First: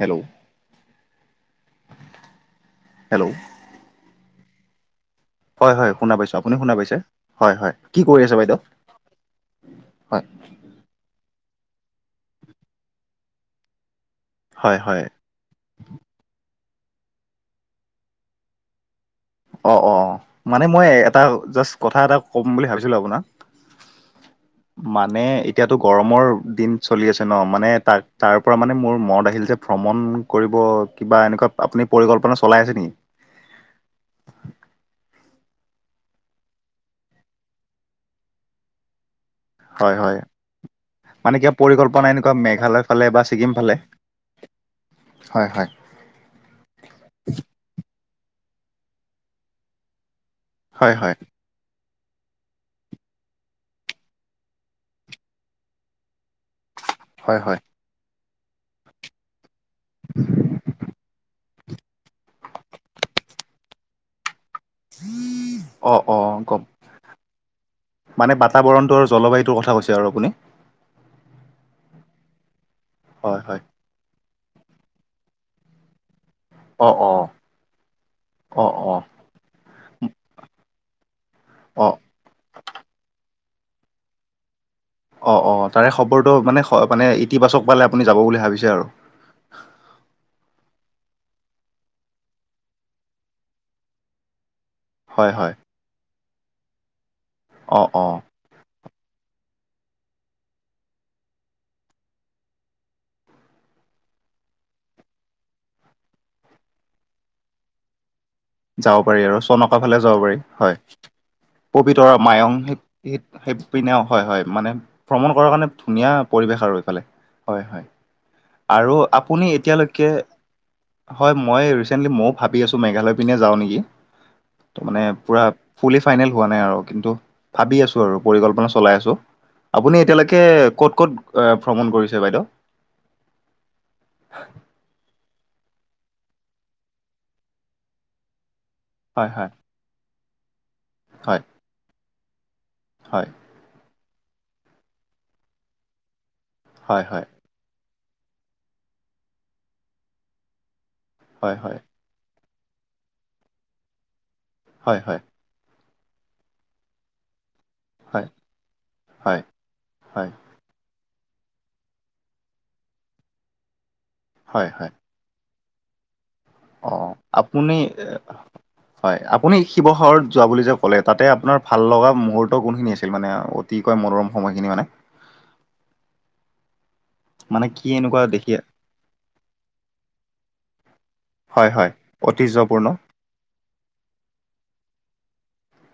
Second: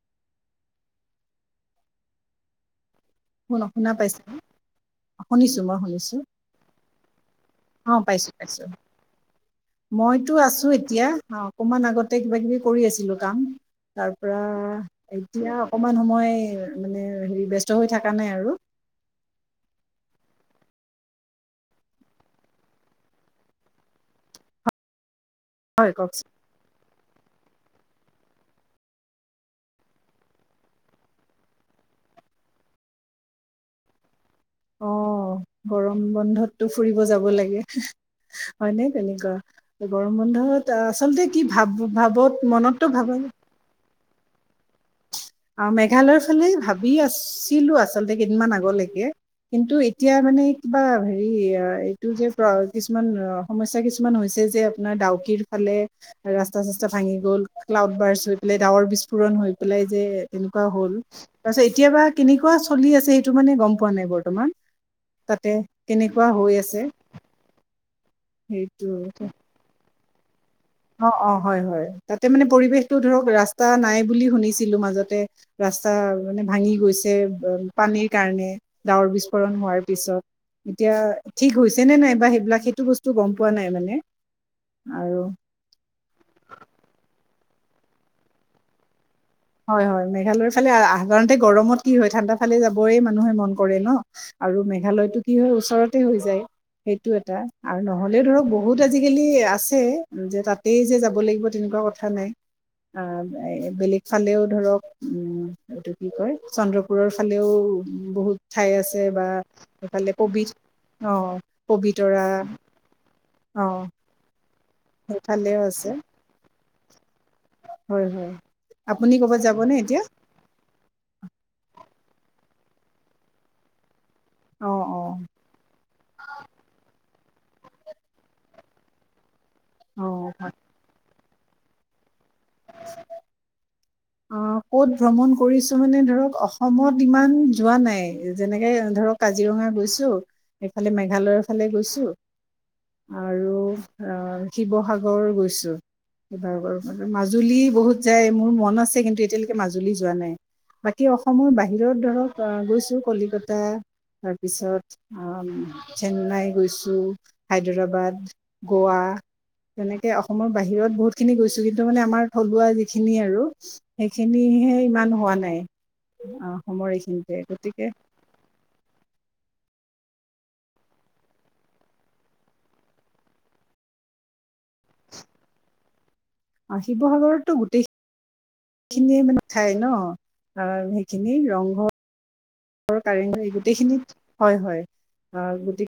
Hello. Hello. [unintelligible] শুনা পাইছে শুনিছোঁ, হয় মই হয় শুনা শুনিছোঁ, পাইছোঁ আপুনি শুনা পাইছে হয় হয় কি অ' কৰি পাইছোঁ আছে বাইদেউ পাইছোঁ। হয় মইতো আছোঁ এতিয়া, অকমান আগতে কিবা কিবি কৰি আছিলোঁ কাম। তাৰ পৰা হয় হয় এতিয়া অকমান সময় মানে হেৰি ব্যস্ত হৈ থকা নাই আৰু। অ', অ', মানে মই এটা জাষ্ট কথা এটা ক'ম বুলি ভাবিছিলোঁ আপোনাক। মানে এতিয়াতো হয় গৰমৰ কওকচোন দিন চলি আছে ন' মানে তাৰ, তাৰ পৰা মানে মোৰ মন আহিল যে ভ্ৰমণ কৰিব কিবা এনেকুৱা আপুনি পৰিকল্পনা চলাই আছে নেকি? অ গৰম বন্ধততো ফুৰিব যাব লাগে, হয় নে তেনেকুৱা। হয় হয় গৰম বন্ধত আচলতে মানে কি কিবা ভাব, পৰিকল্পনা এনেকুৱা ভাবত মেঘালয় মনততো ভাবাই ন'। [unintelligible] ফালে। হয় হয় অঁ' মে মেঘালয়ৰ ফালে ভাবি আছিলোঁ আচলতে কেইদিনমান আগলৈকে কিন্তু এতিয়া মানে- কিবা হয় হয় হেৰি আহ' এ- এইটো যে কিছুমান অঁ' সমস্যা কিছুমান হৈছে যে আপোনাৰ ডাউকিৰ ফালে ৰা ৰাস্তা-চাস্তা ভাঙি হয় গ'ল, হয় ক্লাউড বাৰ্চ হৈ পেলাই ডাৱৰ বিস্ফোৰণ হৈ পেলাই যে এনেকুৱা হ'ল। তাৰ পাছত এতিয়াবা কেনেকুৱা চলি আছে সেইটো মানে গম পোৱা নাই বৰ্তমান। তাতে অঁ অঁ কেনেকুৱা গম হৈ আছে? মানে বাতাবৰণতো সেইটো আৰু জলবায়ুতোৰ কথা কৈছে আৰু আপুনি। অঁ' অঁ' হয় হয়, তাতে মানে পৰিৱেশটো ধৰক হয় হয় ৰাস্তা নাই বুলি শুনিছিলোঁ মাজতে। ৰাস্তা মানে ভাঙি অঁ গৈছে অঁ পানীৰ কাৰণে অঁ অঁ ডাৱৰ বিস্ফোৰণ হোৱা পিচত। এতিয়া ঠিক হৈছে অঁ নে নাইবা সেইবিলাক সেইটো বস্তু গম পোৱা নাই মানে আৰু- অঁ' তাৰে খবৰটো মানে মানে ইতিবাচক ফালে আপুনি যাব বুলি ভাবিছে আৰু। হয় হয়, মেঘালয়ৰ ফালে সাধাৰণতে গৰমত কি হয় ঠাণ্ডা ফালে যাবই মানুহে মন কৰে ন'। আৰু মেঘালয়তো কি হয় ওচৰতে হৈ যায় সেইটো এটা অ আৰু অ নহ'লেও ধৰক ব বহুত আজিকালি আছেই, যে তাতেই যে যাব লাগিব তেনেকুৱা কথা নাই। অঁ' বেলেগ- ফালেও ধৰক উমঁ' এইটো কি কয় চন্দ্ৰপুৰৰ ফালেও বহুত- ঠাই যাব আছে পাৰি বা আৰু চনকা ফালে এইফালে যাব পাৰি পবিত হয়, অ পবিতৰা মায়ং সেই অ পিনে হয় হয় মানে ভ্ৰমণ কৰাৰ সেইফালেও কাৰণে আছে ধুনীয়া পৰিৱেশ আৰু এইফালে। হয় হয় আৰু ক'বাত আপুনি যাবনে এতিয়া এতিয়ালৈকে- হয়, মই ৰিচেণ্টলি ময়ো ভাবি আছো মেঘালয় পিনে যাওঁ নেকি। অ ত' অ মানে পুৰা ফুলি ফাইনেল হোৱা নাই আৰু কিন্তু- ভাবি আছোঁ আৰু পৰিকল্পনা চলাই আছোঁ, আপুনি অ এতিয়ালৈকে হয়। ক'ত ক'ত ভ্ৰমণ কৰিছে বাইদেউ? [unintelligible] অঁ' ক'ত ভ্ৰমণ কৰিছো মানে ধৰক অসমত ইমান যোৱা নাই। যেনেকে- ধৰক হয় হয় কাজিৰঙা গৈছোঁ- এইফালে মেঘালয়ৰ হয় ফালে গৈছোঁ হয় আৰু- ৰ, শিৱসাগৰ গৈছোঁ, শিৱসাগৰ হয় হয় মানে মাজুলী বহুত যায় মোৰ মন আছে- কিন্তু এতিয়ালৈকে মাজুলী যোৱা নাই। বাকী অসমৰ হয় হয় বাহিৰত ধৰক অঁ' গৈছোঁ কলিকতা- তাৰপিছত হয় হয় আহ' চেন্নাই গৈছোঁ- হায়দৰাবাদ, হয়, গোৱা- হয়, তেনেকে হয়, অসমৰ বাহিৰত বহুতখিনি গৈছোঁ কিন্তু মানে আমাৰ থলুৱা যিখিনি আৰু- হয়, সেইখিনিহে ইমান হোৱা নাই, অঁ'। অঁ' আপুনি- হয়। আপুনি শিৱসাগৰত যোৱা বুলি যে ক'লে তাতে আপোনাৰ ভাল লগা মুহূৰ্ত কোনখিনি আছিল মানে- অতিকৈ মনোৰম সময়খিনি মানে? অঁ' শিৱসাগৰ- মানে কি এনেকুৱা দেখিয়ে খিনিয়ে মানে খাই ন আৰু সেইখিনি ৰংঘ অতীজ [unintelligible] গোটেইখিনিত হয় হয় অ গতি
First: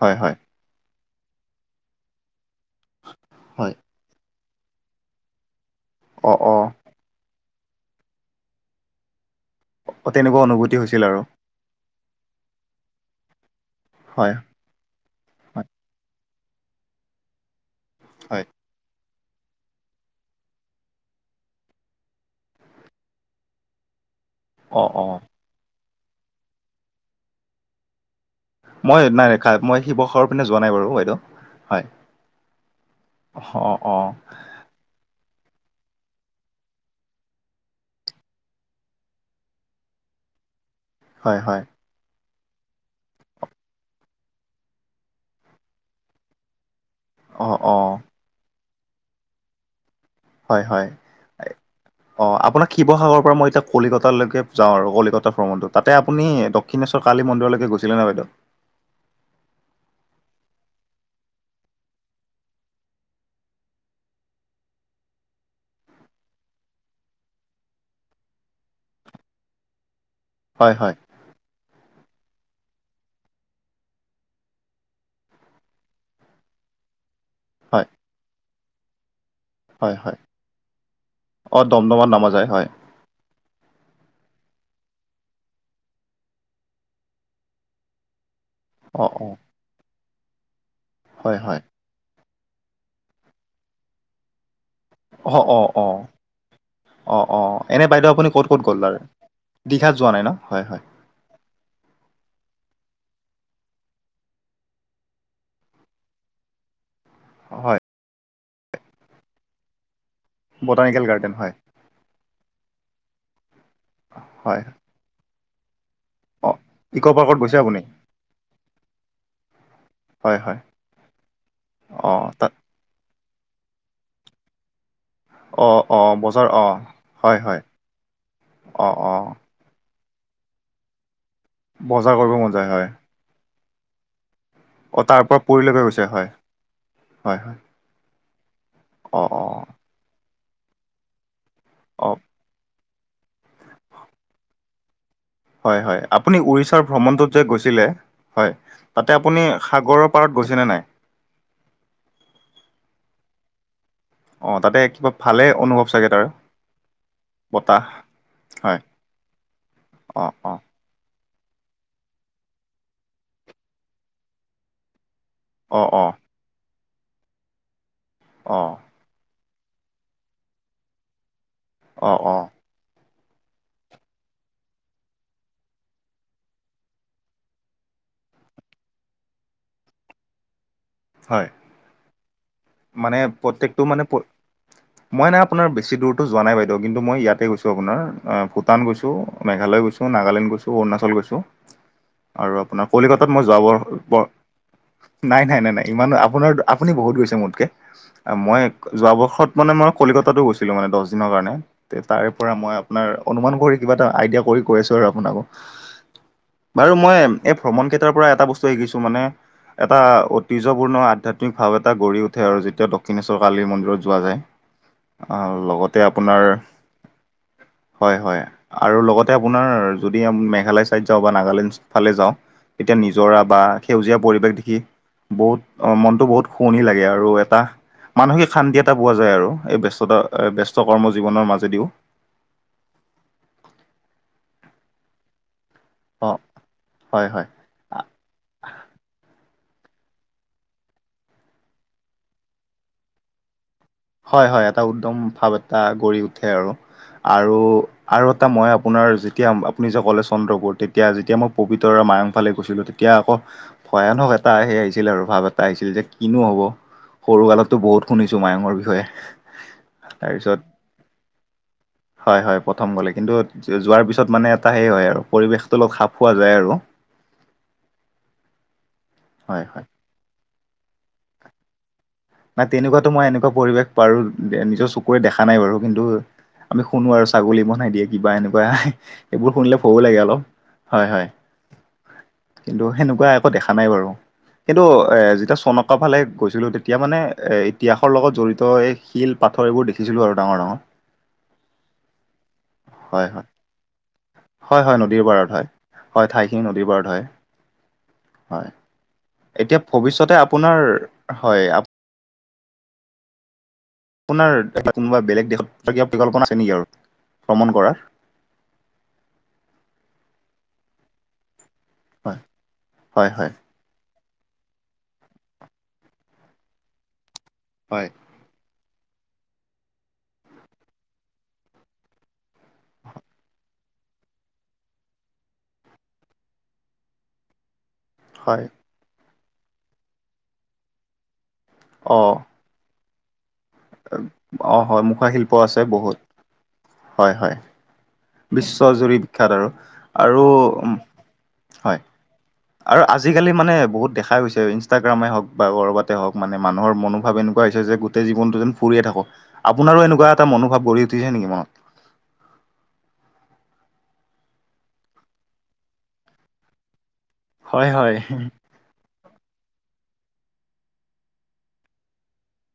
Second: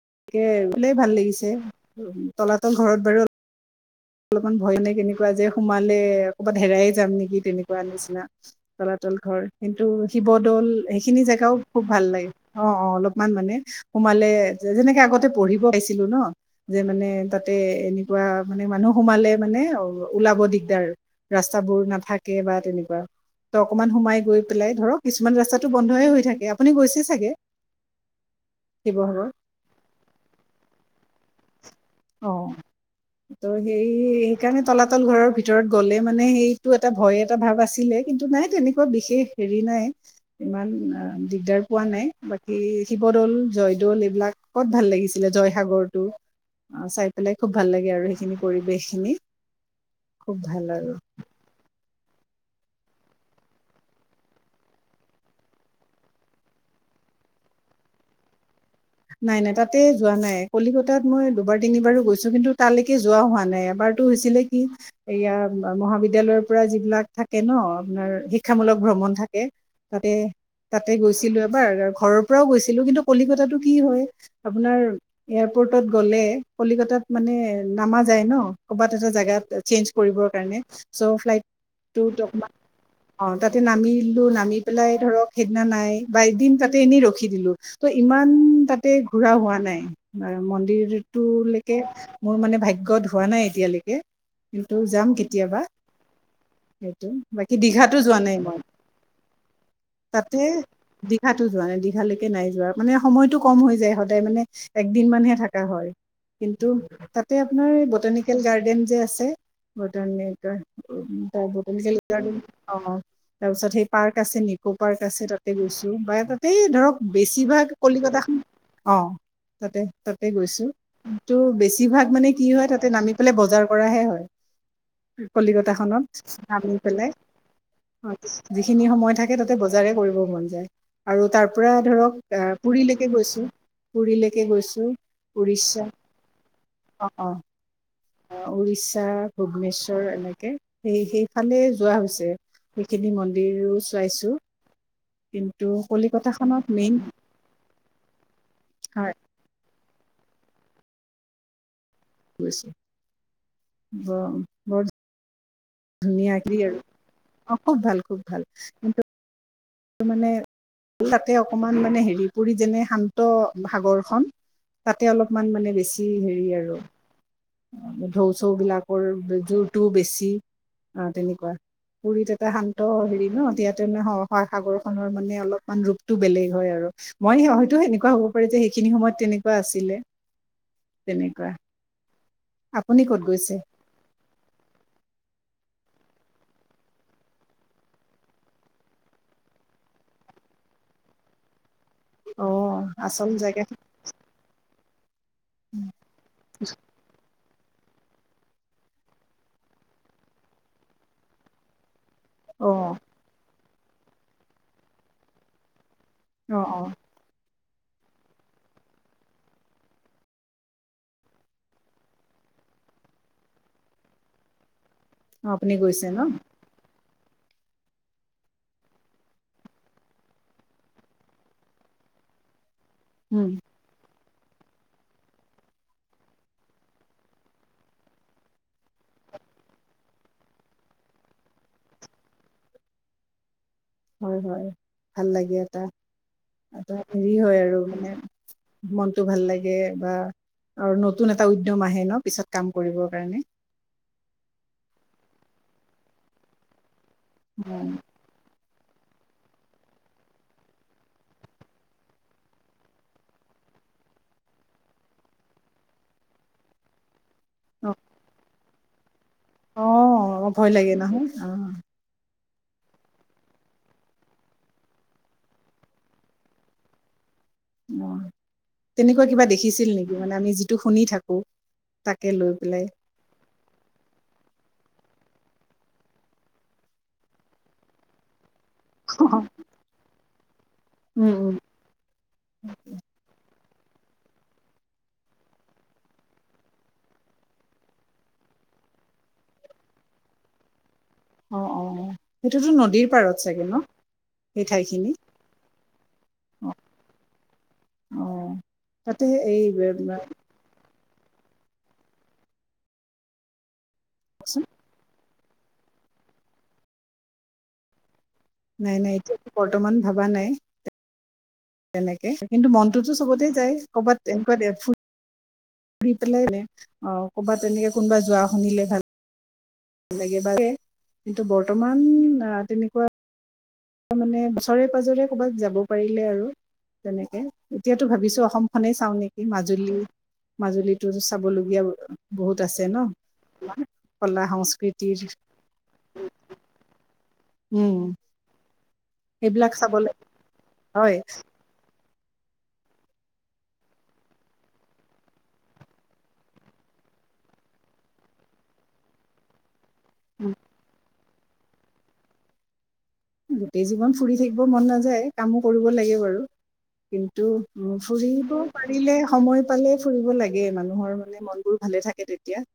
হয় হয়। কে ওলাই ভাল লাগিছে, তলাতল ঘৰত বাৰু হয়। অলপমান ভয় নাই কেনেকুৱা যে সোমালে অ', কবাত অ', হেৰাই যাম নেকি তেনেকুৱা নিচিনা তলাতল ঘৰ। কিন্তু তেনেকুৱা শিৱদৌল অনুভূতি হৈছিল সেইখিনি আৰু জেগাও খুব ভাল লাগে। অ, অ, অলপমান মানে সোমালে হয়, যে যেনেকে আগতে পঢ়িব হয়, পাইছিলো ন যে মানে তাতে এনেকুৱা হয়। মানে মানুহ সোমালে মানে ও ওলাব দিগদাৰ, ৰাস্তাবোৰ নাথাকে বা তেনেকুৱা। ত অকণমান সোমাই গৈ পেলাই অ', ধৰক অ', কিছুমান ৰাস্তাটো বন্ধয়ে হৈ থাকে আপুনি গৈছে ছাগে? মই নাই কা-মই শিৱসাগৰৰ পিনে যোৱা নাই বাৰু বাইদেউ, হয়। অ ত অ', সেই অ', কাৰণে তলাতল ঘৰৰ ভিতৰত গ'লে মানে সেইটো এটা ভয় এটা ভাৱ আছিলে কিন্তু নাই তেনেকুৱা বিশেষ হেৰি নাই, ইমান আ হয়, হয়, দিগদাৰ পোৱা নাই। বাকী শিৱদ'ল, জয়দৌল এইবিলাক ক'ত ভাল লাগিছিলে জয়সাগৰটো? অ চাই পেলাই খুব অ', ভাল লাগে অ', আৰু সেইখিনি পৰিৱেশখিনি। হয়, হয়। এই অ আপোনাক শিৱসাগৰৰ পৰা মই এতিয়া কলিকতালৈকে যাওঁ আৰু কলিকতা ভ্ৰমণটো। তাতে আপুনি দক কিনে ছ কালী মন্দিৰৰলৈকে গৈছিলে নে বাইদেউ? নাই, নাই তাতে যোৱা নাই। কলিকতাত মই দুবাৰ তিনিবাৰো গৈছো কিন্তু তালৈকে যোৱা হোৱা নাই। এবাৰ টো হৈছিলে কি? এইয়া ম-মহাবিদ্যালয়ৰ পৰা যিবিলাক থাকে ন আপোনাৰ শিক্ষামূলক ভ্ৰমণ থাকে। তাতে, হয় তাতে হয় গৈছিলো এবাৰ, ঘৰৰ পৰাও গৈছিলো কিন্তু কলিকতাতো কি হয়, আপোনাৰ এয়াৰপৰ্টত গ'লে কলিকতাত মানে হয় নামা যায় ন ক'বাত এটা জাগাত চেঞ্জ হয় হয় কৰিবৰ কাৰণে চ' অ দমদমত ফ্লাইটটোত নামা যায় অকণমান হয় অ তাতে নামি দিলো, নামি পেলাই ধৰক সেইদিনা নাই বা এদিন তাতে এনেই ৰখি দিলো। ত ইমান তাতে অ অ ঘুৰা হোৱা নাই। অ হয় হয় মন্দিৰটোৰলৈকে মোৰ মানে ভাগ্যত হোৱা নাই এতিয়ালৈকে কিন্তু যাম অ অ কেতিয়াবা। অ সেইটো অ অ বাকী এনে দীঘাটো বাইদেউ যোৱা আপুনি নাই ক'ত মই। ক'ত গ'ল তাৰে দীঘাত যোৱা নাই ন তাতে হয় হয় দীঘাটো যোৱা নাই, দীঘালৈকে নাই যোৱা মানে সময়টো কম হৈ যায় সদায় মানে একদিন মানহে থকা হয় কিন্তু তাতে আপোনাৰ হয় বোটানিকেল গাৰ্ডেন যে আছে, বোটাৰ্নেকাৰ বটানিকেল উম গাৰ্ডেন তাৰ হয় বোটানিকেল গাৰ্ডেন। অ, অ তাৰ পিছত সেই পাৰ্ক আছে হয় নিকো পাৰ্ক আছে তাতে গৈছো বা অ তাতে ধৰক ইক' পাৰ্কত গৈছে বেছিভাগ আপুনি কলিকতাখন অ তাতে, তাতে হয় হয় গৈছো। কিন্তু বেছিভাগ মানে কি হয় তাত তে নামি পেলাই বজাৰ কৰাহে হয়। অ অ কলিকতাখনত বজাৰ অ নামি পেলাই হয় হয় অ আৰ যিখিনি অ অ সময় থাকে তাত তে বজাৰে কৰিব মন যায়। আৰু তাৰ পৰা ধৰক বজাৰ কৰিব আ মন যায় হয় কে গৈছো, পুৰীলৈকে গৈছো, অ তাৰ পৰা পুৰীলৈকে উৰিষ্যা গৈছে হয় অ, অ। হয় হয় অ উৰিষ্যা, অ অ ভূৱনেশ্বৰ এনেকে সেই সেইফালে যোৱা অ হৈছে। সেইখিনি মন্দিৰো চোৱাইছো। হয়, হয়। আপুনি উৰিষ্যাৰ মেইন ভ্ৰমণটোত যে গৈছিলে হয়। তাতে আপুনি সাগৰ পাৰত গৈছেনে নাই? গৈছোঁ। অ তাতে কিবা ভালে অনুভৱ চাগে তাৰ ধুনীয়া কি আৰু অ বতাহ খুব ভাল খুব ভাল, হয় কিন্তু তু মানে, অঁ অঁ তাতে অকমান মানে হেৰি পুৰীত যেনে শান্ত সাগৰখন তাতে অলপমান মানে অঁ বেছি অঁ হেৰি আৰু ঢৌ চৌ অঁ বিলাক কৰ জোৰ টোও বেছি। আ, তেনেকুৱা। অঁ পুৰীত অঁ এটা শান ত হেৰি ন, ইয়াতে ন সা-সাগৰ খনৰ মানে অলপমান ৰূপটো বেলেগ হয় আৰু। মই হ হয়তো সেনেকুৱা হ'ব পাৰি যে, সেইখিনি সময়ত তেনেকুৱা আছিলে। [unintelligible] তেনেকুৱা আপুনি মানে ক'ত গৈছে প্ৰত্যেকটো মানে প মই নাই আপোনাৰ বেছি দূৰটো যোৱা নাই বাইদেউ, কিন্তু মই ইয়াতে গৈছোঁ আপোনাৰ আ ভূটান গৈছোঁ, মেঘালয় গৈছ। ত নাগালেণ্ড গৈছোঁ, অৰুণাচল গৈছো অ আৰু আপোনাৰ আচল কলিকতাত মই জেগা যোৱাবৰ পৰ নাই নাই নাই ইমান আপোনাৰ আপুনি বহুত গৈছে মোত কে মই যোৱা বৰ্ষত মানে মই কলিকতাতো গৈছিলো, মানে দচ দিনৰ কাৰণে। তে তাৰে পৰা অ মই আপোনাৰ, অনুমান কৰি কিবা এটা আইডিয়া কৰি কৈছোঁ আৰু আপোনাকো অ অ হয় মই এম এই ভ্ৰমণ ক্ষেত্ৰৰ পৰা এটা বস্তু শিকিছো মানে, এটা ঐতিহ্যপূৰ্ণ আধ্যাত্মিক ভাৱ এটা গঢ়ি উ ঠে আৰু যেতিয়া দক্ষিণেশ্বৰ কালিৰ মন্দিৰত যোৱা যায়। অ আপুনি লগতে গৈছে ন আপোনাৰ হয়', হয়',। আৰু লগতে আপোনাৰ যদি, অম মেঘালয় চাইদ যাওঁ বা নাগালেণ্ডছ ফালে যাওঁ এতিয়া নিজৰা উম বা সেউজীয়া পৰিৱেশ দেখি, বহুত অ মনটো বহুত শুৱনি লাগে আৰ। আৰু এটা মানসিক শান্তি এটা পোৱা যায় আৰু, এই ব্যস্ততা এ ব্যস্ত কৰ্ম জীৱনৰ মাজেদিও। হয়', হয়' ভাল লাগে এটা, অ এটা হেৰি হয় আৰু মানে মনটো ভাল লাগে বা আৰু নতুন এটা উদ্যম আহে ন', পিছত কাম কৰিবৰ কাৰণে। হয়', হয়', এটা উদম ভাৱ এটা গঢ়ি উঠে আৰু আৰু আৰু টা মই আপোনাৰ যেতিয়া আপুনি যে ক'লে, চন্দ্ৰপুৰ তেতিয়া যেতিয়া মই পবিত্ৰৰ মায়ংফালে গৈছিলোঁ তেতিয়া আকৌ ভয়ানহক এটা সে আহিছিল আৰু ভাৱ এটা আহিছিল, যে কিনো হ'ব। সৰু কালততো বহুত খুজিছোঁ মায়ঙৰ বিষয়ে। অ', তাৰপিছত ভয় লাগে নহয় অ'। হয়', হয়', প্ৰথম গ'লে কিন্তু, জো যোৱাৰ পিছত মানে এটা সেই হয় আৰু পৰিৱেশটো অলপ খাপ খোৱা যায় আৰু। অ', তেনেকুৱা কিবা হয় দেখিছিল নেকি, মানে আমি যিটো শুনি থাকো। তাকে লৈ নাই পেলাই তেনেকুৱাতো মই এনেকুৱা পৰিৱেশ, বাৰো নিজৰ চকুৰে দেখা নাই বাৰু কিন্তু আমি শুনো আৰু ছাগলী বনাই দিয়ে কিবা এনেকুৱা এইবোৰ শুনিলে ভও লাগে অলপ হয়', হয়',। উম উম কিন্তু সেনেকুৱা একো দেখা নাই বাৰু, কিন্তু এ' যেতিয়া চনকাফালে গৈছিলো তেত তিয়া মানে এ' ইতিহাসৰ লগত জড়িত, এই শিল, পাথৰ এইবোৰ দেখিছিলো আৰু ডাঙৰ ডাঙৰ। অ অ সেইটোতো নদীৰ হয়', পাৰত হয়', চাগে ন সেই হয়', হয়', ঠাইখিনি নদীৰ পাৰত হয়'। হয়', ঠাইখিনি নদীৰ পাৰত হয়', অ হয়',। তাতে এই এতিয়া ভৱিষ্যতে আপোনাৰ হয়', আপ আপোনাৰ কচোন এ' কোনোবা বেলেগ দেশত, কিবা পৰিকল্পনা আছে নেকি আৰু ভ্ৰমণ কৰা। নাই- নাই এতিয়া বৰ্তমান ভবা নাই। তেনেকে হয় কিন্তু মনটোতো হয় হয় চবতে যায়, কৰ'বাত এনেকুৱা ফ ঘুৰি পেলাই অ' ক'বাত তেনেকে হয় কোনোবা যোৱা শুনিলে ভাল ভাল লাগে বা কিন্তু বৰ্তমান আহ তেনেকুৱা তাৰ মানে ওচৰে পাজৰে কৰ'ৰবাত যাব পাৰিলে আৰু তেনেকে এতিয়াতো ভাবিছো, হয় অসম খনেই চাও নেকি মাজুলী মাজুলীতো চাবলগীয়া অ', বহুত আছে ন'। কলা অ', হয়', সংস্কৃতিৰ মুখা শিল্প আছে বহুত হয়', হয়',। উম',। বিশ্ব জুৰি বিখ্যাত আৰু সেইবিলাক চাব লাগ আৰু উম [inaudible] হয় আৰু আজিকালি মানে বহুত দেখা গৈছে, ইনষ্টাগ্ৰামে হওক বা ক'ৰবাতে হওক মানে মানুহৰ মনোভাৱ এনেকুৱা হৈছে যে জীৱনটো যেন ফুৰিয় থাকক, আপোনাৰো এনেকুৱা এটা মনোভাৱ গঢি উঠিছে নেকি মনত। গোটেই জীৱন ফুৰি থাকিব মন নাযায় কামো কৰিব লাগে বাৰু। কিন্তু হয়, হয়। ফুৰিব। পাৰিলে সময় পালে ফুৰিব লাগে মানুহৰ মানে মন বোৰ ভালে থাকে তেতিয়া।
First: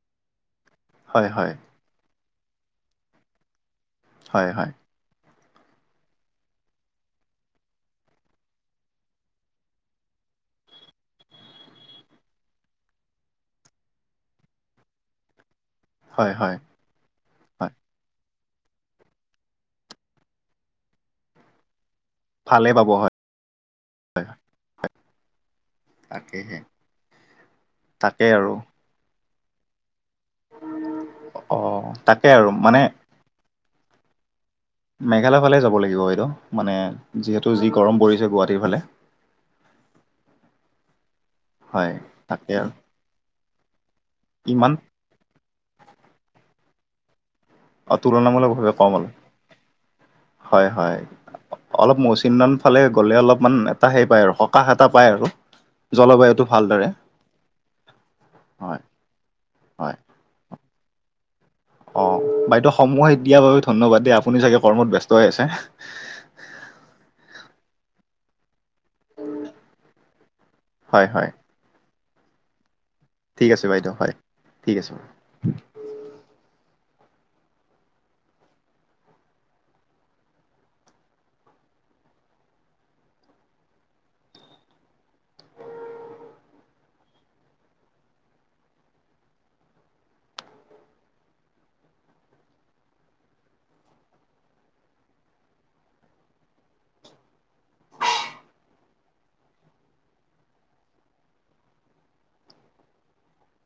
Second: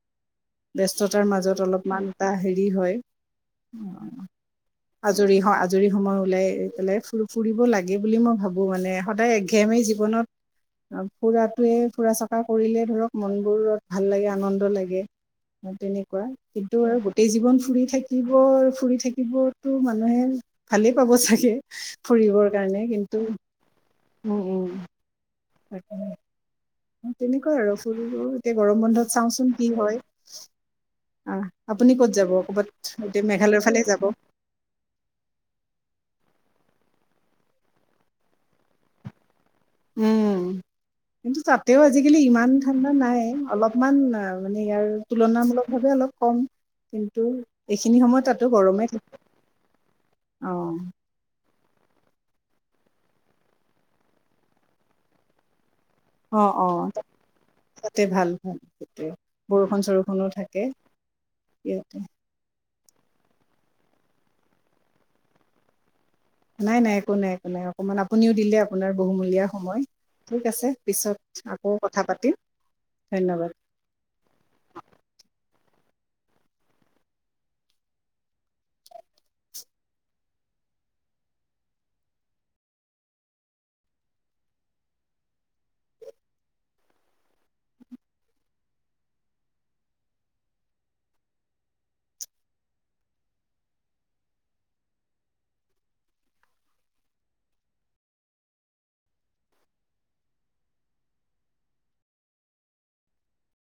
বস্ততাৰ হয়, হয়, মাজত অলপমান এটা হেৰি হয়। হয়- হয়। আজৰি হওঁ আজৰি সময় ওলাই পেলাই ফু- ফুৰিব লাগে বুলি মই ভাবো মানে সদায়। কেমেই জীৱনত। ফুৰাটোৱে ফুৰা চকা কৰিলে ধৰক মন বোৰ ভাল লাগে আনন্দ লাগে। তেনেকুৱা হয়, হয়, কিন্তু আৰু গোটেই জীৱন হয় ফুৰি থাকিব ফুৰি থাকিব। তো মানুহে ভালেই পাব চাগে ফুৰিবৰ ভালেই কাৰণে পাব হয়। কিন্তু। উম- উম উ। তাকে হে [unintelligible] তাকেহে। তেনেকুৱা আৰু তাকে আৰু এতিয়া গৰম বন্ধত চাওঁচোন কি হয়। আহ অ', আপুনি ক'ত তাকে যাব আৰু ক'বাত মানে এতি মেঘালয়ৰ ফালে যাব। মেঘালয় ফালে যাব লাগিব বাইদেউ মানে যিহেতু যি গৰম পৰিছে গুৱাহাটীৰ ফালে। উম কিন্তু তাতেও হয় আজিকালি ইমান তাকে আৰু ঠাণ্ডা নাই অলপমান। মানে ইমান ইয়াৰ তুলনামূলক ভাৱে অলপ কম কিন্তু। অ' এইখিনি সময়ত তাতো তুলনামূলক ভাৱে গৰমে কম থাকে আৰু অ হয়- হয়। অলপ মৌচিমৰম ফালে গ'লে অলপমান এটা সেই পায় আৰু সকাহ এটা পায় আৰু। [inaudible] জলবায়ুটো অ' অ' ভালদৰে তাতে ভাল -ভাল হয় ত বৰষুণ হয় চৰষুণো থাকে। ইয়াত অ' বাইদেউ দিয়াৰ বাবে ধন্যবাদ দেই আপুনি চাগে কৰ্মত ব্যস্ত আছে। নাই -নাই একো নাই একো নাই অকমান আপুনিও দিলে আপোনাৰ বহুমূলীয়া সময় ঠিক আছে। হয় পিছত হয় আকৌ কথা পাতিম। ধন্যবাদ ঠিক আছে বাইদেউ হয়, ঠিক আছে।